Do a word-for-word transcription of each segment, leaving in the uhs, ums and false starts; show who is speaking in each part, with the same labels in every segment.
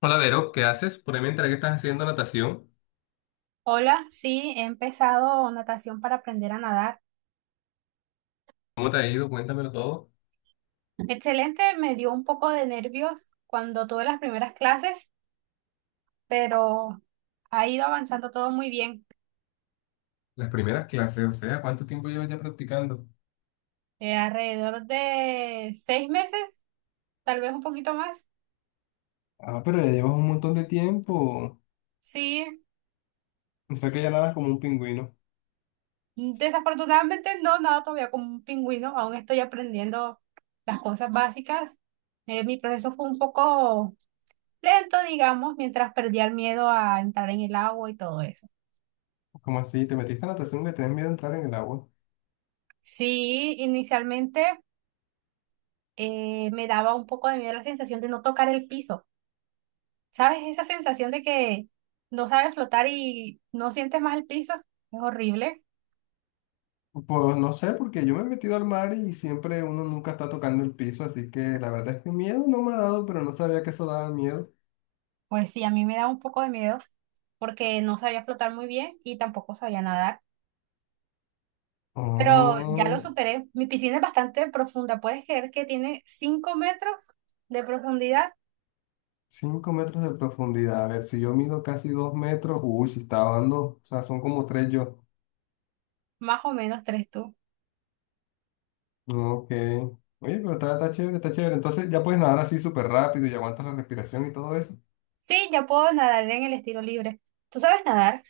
Speaker 1: Hola Vero, ¿qué haces? Por ahí me enteré que estás haciendo natación.
Speaker 2: Hola, sí, he empezado natación para aprender a nadar.
Speaker 1: ¿Cómo te ha ido? Cuéntamelo todo.
Speaker 2: Excelente, me dio un poco de nervios cuando tuve las primeras clases, pero ha ido avanzando todo muy bien.
Speaker 1: Las primeras clases, o sea, ¿cuánto tiempo llevas ya practicando?
Speaker 2: Eh, alrededor de seis meses, tal vez un poquito más.
Speaker 1: Ah, pero ya llevas un montón de tiempo.
Speaker 2: Sí,
Speaker 1: O sea que ya nadas como un pingüino.
Speaker 2: desafortunadamente no nado todavía como un pingüino, aún estoy aprendiendo las cosas básicas. Eh, mi proceso fue un poco lento, digamos, mientras perdía el miedo a entrar en el agua y todo eso.
Speaker 1: ¿Cómo así? ¿Te metiste a natación y le tenés miedo a entrar en el agua?
Speaker 2: Sí, inicialmente. eh, me daba un poco de miedo la sensación de no tocar el piso. ¿Sabes? Esa sensación de que no sabes flotar y no sientes más el piso. Es horrible.
Speaker 1: Pues no sé, porque yo me he metido al mar y siempre uno nunca está tocando el piso, así que la verdad es que miedo no me ha dado, pero no sabía que eso daba miedo.
Speaker 2: Pues sí, a mí me da un poco de miedo porque no sabía flotar muy bien y tampoco sabía nadar. Pero ya lo
Speaker 1: Oh,
Speaker 2: superé. Mi piscina es bastante profunda. ¿Puedes creer que tiene cinco metros de profundidad?
Speaker 1: cinco metros de profundidad. A ver, si yo mido casi dos metros, uy, si estaba dando, o sea, son como tres yo.
Speaker 2: Más o menos tres tú.
Speaker 1: Ok. Oye, pero está, está chévere, está chévere. Entonces ya puedes nadar así súper rápido y aguantas la respiración y todo eso.
Speaker 2: Sí, ya puedo nadar en el estilo libre. ¿Tú sabes nadar?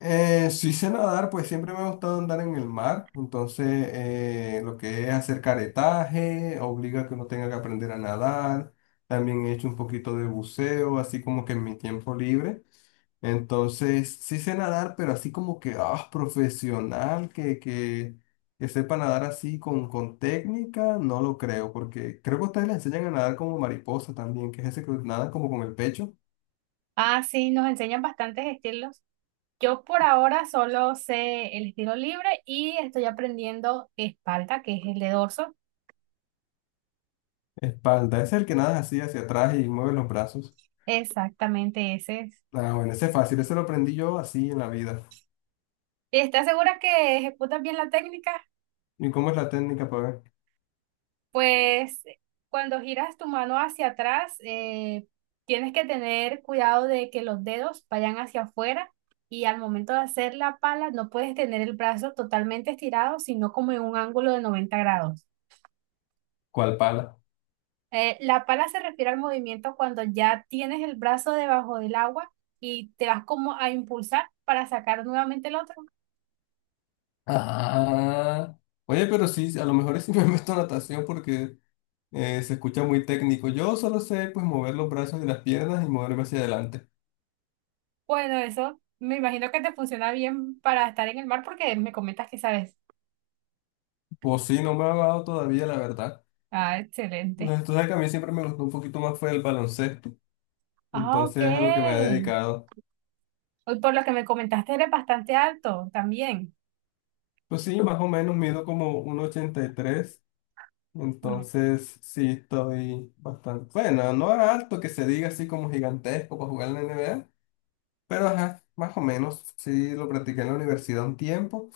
Speaker 1: Eh, sí sé nadar, pues siempre me ha gustado andar en el mar. Entonces, eh, lo que es hacer caretaje, obliga a que uno tenga que aprender a nadar. También he hecho un poquito de buceo, así como que en mi tiempo libre. Entonces, sí sé nadar, pero así como que, ah, profesional, que, que, que sepa nadar así con, con técnica, no lo creo, porque creo que ustedes le enseñan a nadar como mariposa también, que es ese que nada como con el pecho,
Speaker 2: Ah, sí, nos enseñan bastantes estilos. Yo por ahora solo sé el estilo libre y estoy aprendiendo espalda, que es el de dorso.
Speaker 1: espalda, ese es el que nada así hacia atrás y mueve los brazos.
Speaker 2: Exactamente ese es.
Speaker 1: Ah, bueno, ese es fácil, ese lo aprendí yo así en la vida.
Speaker 2: ¿Estás segura que ejecutas bien la técnica?
Speaker 1: ¿Y cómo es la técnica para ver?
Speaker 2: Pues cuando giras tu mano hacia atrás, eh, tienes que tener cuidado de que los dedos vayan hacia afuera y al momento de hacer la pala no puedes tener el brazo totalmente estirado, sino como en un ángulo de noventa grados.
Speaker 1: ¿Cuál pala?
Speaker 2: Eh, la pala se refiere al movimiento cuando ya tienes el brazo debajo del agua y te vas como a impulsar para sacar nuevamente el otro.
Speaker 1: Ah, oye, pero sí, a lo mejor sí me meto a natación porque... Eh, se escucha muy técnico. Yo solo sé pues mover los brazos y las piernas y moverme hacia adelante.
Speaker 2: Bueno, eso me imagino que te funciona bien para estar en el mar porque me comentas que sabes.
Speaker 1: Pues sí, no me ha dado todavía, la verdad.
Speaker 2: Ah, excelente.
Speaker 1: Entonces, tú sabes que a mí siempre me gustó un poquito más fue el baloncesto.
Speaker 2: Ah, ok.
Speaker 1: Entonces es a lo que me he dedicado.
Speaker 2: Hoy por lo que me comentaste eres bastante alto también.
Speaker 1: Pues sí, más o menos mido como uno ochenta y tres.
Speaker 2: Ah,
Speaker 1: Entonces sí, estoy bastante... Bueno, no alto que se diga así como gigantesco para jugar en la N B A. Pero ajá, más o menos. Sí, lo practiqué en la universidad un tiempo.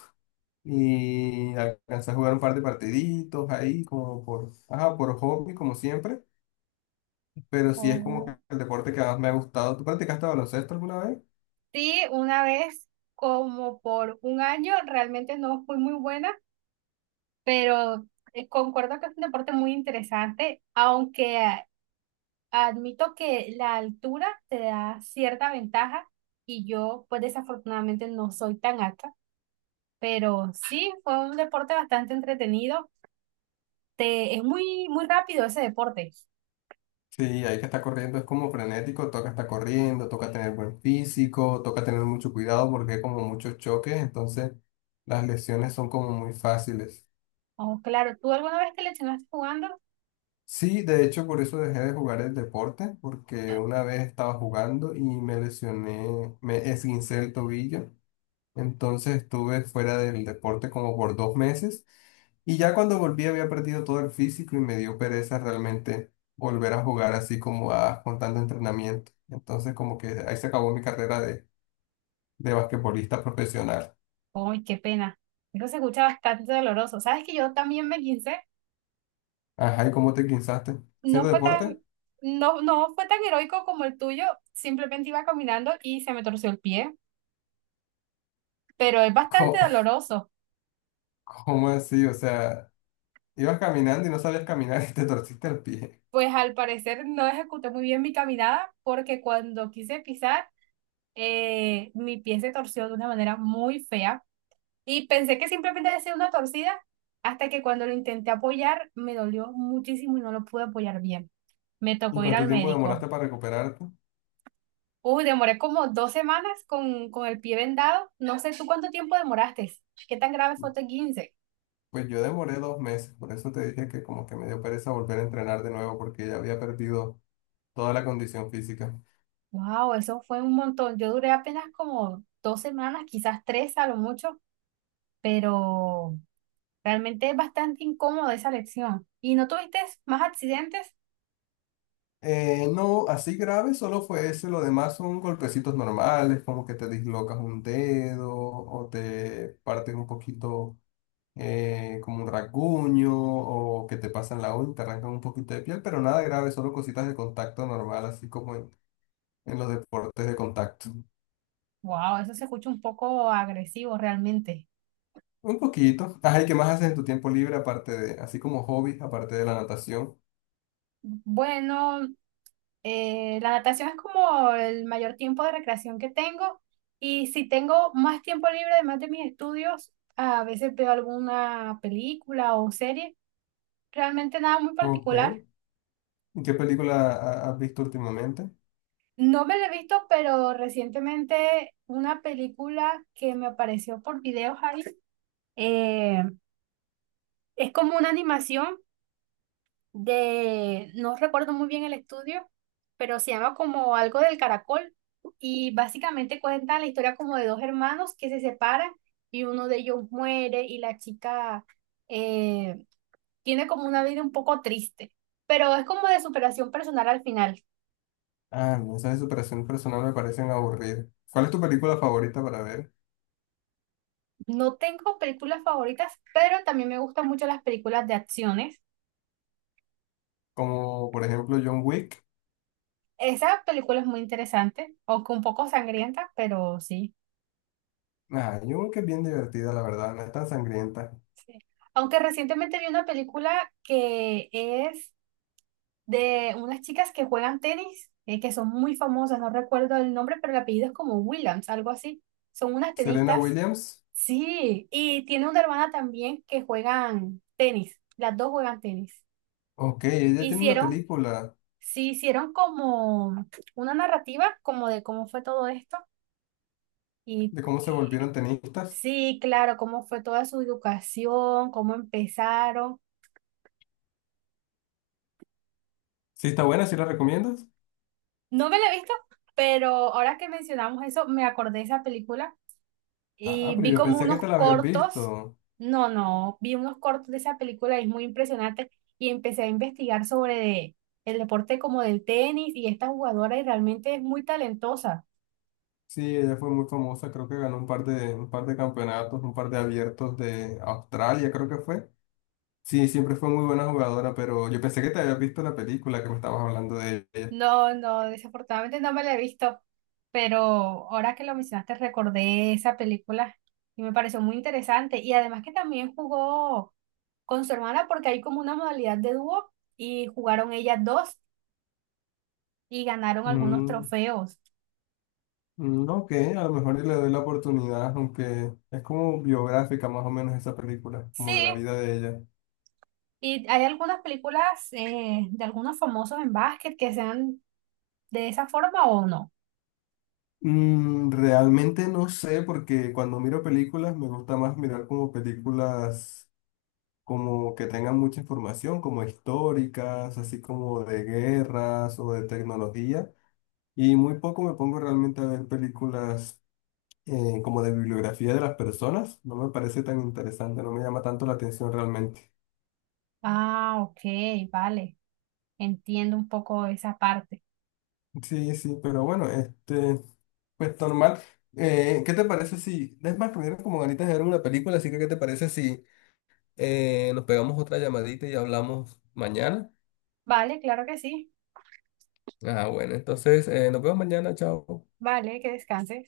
Speaker 1: Y alcancé a jugar un par de partiditos ahí, como por, ajá, por hobby, como siempre. Pero sí es como que
Speaker 2: oh.
Speaker 1: el deporte que más me ha gustado. ¿Tú practicaste baloncesto alguna vez?
Speaker 2: Sí, una vez como por un año realmente no fui muy buena, pero eh, concuerdo que es un deporte muy interesante, aunque admito que la altura te da cierta ventaja y yo pues desafortunadamente no soy tan alta, pero sí fue un deporte bastante entretenido. Te, es muy, muy rápido ese deporte.
Speaker 1: Sí, hay que estar corriendo, es como frenético, toca estar corriendo, toca tener buen físico, toca tener mucho cuidado porque hay como muchos choques, entonces las lesiones son como muy fáciles.
Speaker 2: Oh, claro, ¿tú alguna vez te lesionaste jugando?
Speaker 1: Sí, de hecho, por eso dejé de jugar el deporte, porque una vez estaba jugando y me lesioné, me esguincé el tobillo. Entonces estuve fuera del deporte como por dos meses y ya cuando volví había perdido todo el físico y me dio pereza realmente volver a jugar así como a, con tanto entrenamiento. Entonces como que ahí se acabó mi carrera de, de basquetbolista profesional.
Speaker 2: ¡Ay, qué pena! Eso se escucha bastante doloroso. ¿Sabes que yo también me guincé?
Speaker 1: Ajá, ¿y cómo te guinzaste?
Speaker 2: No
Speaker 1: ¿Haciendo
Speaker 2: fue
Speaker 1: deporte?
Speaker 2: tan, no, no fue tan heroico como el tuyo, simplemente iba caminando y se me torció el pie, pero es bastante
Speaker 1: ¿Cómo,
Speaker 2: doloroso.
Speaker 1: cómo así? O sea, ibas caminando y no sabías caminar y te torciste el pie.
Speaker 2: Pues al parecer no ejecuté muy bien mi caminada porque cuando quise pisar, eh, mi pie se torció de una manera muy fea y pensé que simplemente había sido una torcida hasta que cuando lo intenté apoyar me dolió muchísimo y no lo pude apoyar bien. Me
Speaker 1: ¿Y
Speaker 2: tocó ir
Speaker 1: cuánto
Speaker 2: al
Speaker 1: tiempo
Speaker 2: médico.
Speaker 1: demoraste para recuperarte?
Speaker 2: Uy, demoré como dos semanas con, con el pie vendado. No sé tú cuánto tiempo demoraste. ¿Qué tan grave fue tu quince?
Speaker 1: Pues yo demoré dos meses, por eso te dije que como que me dio pereza volver a entrenar de nuevo porque ya había perdido toda la condición física.
Speaker 2: Wow, eso fue un montón. Yo duré apenas como dos semanas, quizás tres a lo mucho, pero... Realmente es bastante incómoda esa lección. ¿Y no tuviste más accidentes?
Speaker 1: Eh, no, así grave solo fue ese, lo demás son golpecitos normales, como que te dislocas un dedo o te partes un poquito eh, como un rasguño o que te pasan la uña, te arrancan un poquito de piel, pero nada grave, solo cositas de contacto normal, así como en, en los deportes de contacto.
Speaker 2: Wow, eso se escucha un poco agresivo realmente.
Speaker 1: Un poquito. Ajá, ¿y qué más haces en tu tiempo libre aparte de, así como hobbies aparte de la natación?
Speaker 2: Bueno, eh, la natación es como el mayor tiempo de recreación que tengo y si tengo más tiempo libre además de mis estudios, a veces veo alguna película o serie, realmente nada muy
Speaker 1: Ok.
Speaker 2: particular.
Speaker 1: ¿Y qué película ha- has visto últimamente?
Speaker 2: No me la he visto, pero recientemente una película que me apareció por videos ahí, eh, es como una animación de, no recuerdo muy bien el estudio, pero se llama como algo del caracol y básicamente cuenta la historia como de dos hermanos que se separan y uno de ellos muere y la chica eh, tiene como una vida un poco triste, pero es como de superación personal al final.
Speaker 1: Ah, no, esas de superación personal me parecen aburridas. ¿Cuál es tu película favorita para ver?
Speaker 2: No tengo películas favoritas, pero también me gustan mucho las películas de acciones.
Speaker 1: Como por ejemplo John Wick.
Speaker 2: Esa película es muy interesante, aunque un poco sangrienta, pero sí.
Speaker 1: Ah, John Wick es bien divertida, la verdad, no es tan sangrienta.
Speaker 2: Sí. Aunque recientemente vi una película que es de unas chicas que juegan tenis, eh, que son muy famosas, no recuerdo el nombre, pero el apellido es como Williams, algo así. Son unas
Speaker 1: Serena
Speaker 2: tenistas.
Speaker 1: Williams.
Speaker 2: Sí, y tiene una hermana también que juegan tenis, las dos juegan tenis.
Speaker 1: Ok, ella tiene una
Speaker 2: Hicieron,
Speaker 1: película
Speaker 2: sí, hicieron como una narrativa como de cómo fue todo esto y
Speaker 1: de cómo se
Speaker 2: y-
Speaker 1: volvieron tenistas.
Speaker 2: sí, claro, cómo fue toda su educación, cómo empezaron.
Speaker 1: Sí, está buena, ¿sí la recomiendas?
Speaker 2: No me la he visto, pero ahora que mencionamos eso, me acordé de esa película
Speaker 1: Ah,
Speaker 2: y
Speaker 1: pero
Speaker 2: vi
Speaker 1: yo
Speaker 2: como
Speaker 1: pensé que
Speaker 2: unos
Speaker 1: te la habías
Speaker 2: cortos.
Speaker 1: visto.
Speaker 2: No, no, vi unos cortos de esa película y es muy impresionante. Y empecé a investigar sobre de- el deporte como del tenis y esta jugadora y realmente es muy talentosa.
Speaker 1: Sí, ella fue muy famosa, creo que ganó un par de, un par de campeonatos, un par de abiertos de Australia, creo que fue. Sí, siempre fue muy buena jugadora, pero yo pensé que te habías visto la película que me estabas hablando de ella.
Speaker 2: No, no, desafortunadamente no me la he visto, pero ahora que lo mencionaste recordé esa película y me pareció muy interesante y además que también jugó con su hermana porque hay como una modalidad de dúo y jugaron ellas dos y ganaron algunos
Speaker 1: Mm,
Speaker 2: trofeos.
Speaker 1: mm, ok, a lo mejor y le doy la oportunidad, aunque es como biográfica más o menos esa película,
Speaker 2: Sí,
Speaker 1: como de la vida de ella.
Speaker 2: y hay algunas películas eh, de algunos famosos en básquet que sean de esa forma o no.
Speaker 1: Mm, realmente no sé, porque cuando miro películas me gusta más mirar como películas como que tengan mucha información, como históricas, así como de guerras o de tecnología. Y muy poco me pongo realmente a ver películas eh, como de bibliografía de las personas. No me parece tan interesante, no me llama tanto la atención realmente.
Speaker 2: Ah, ok, vale, entiendo un poco esa parte.
Speaker 1: Sí, sí, pero bueno, este, pues normal. Eh, ¿qué te parece si, es más, me dieron como ganitas de ver una película, así que ¿qué te parece si eh, nos pegamos otra llamadita y hablamos mañana?
Speaker 2: Vale, claro que sí.
Speaker 1: Ah, bueno, entonces eh, nos vemos mañana, chao.
Speaker 2: Vale, que descanses.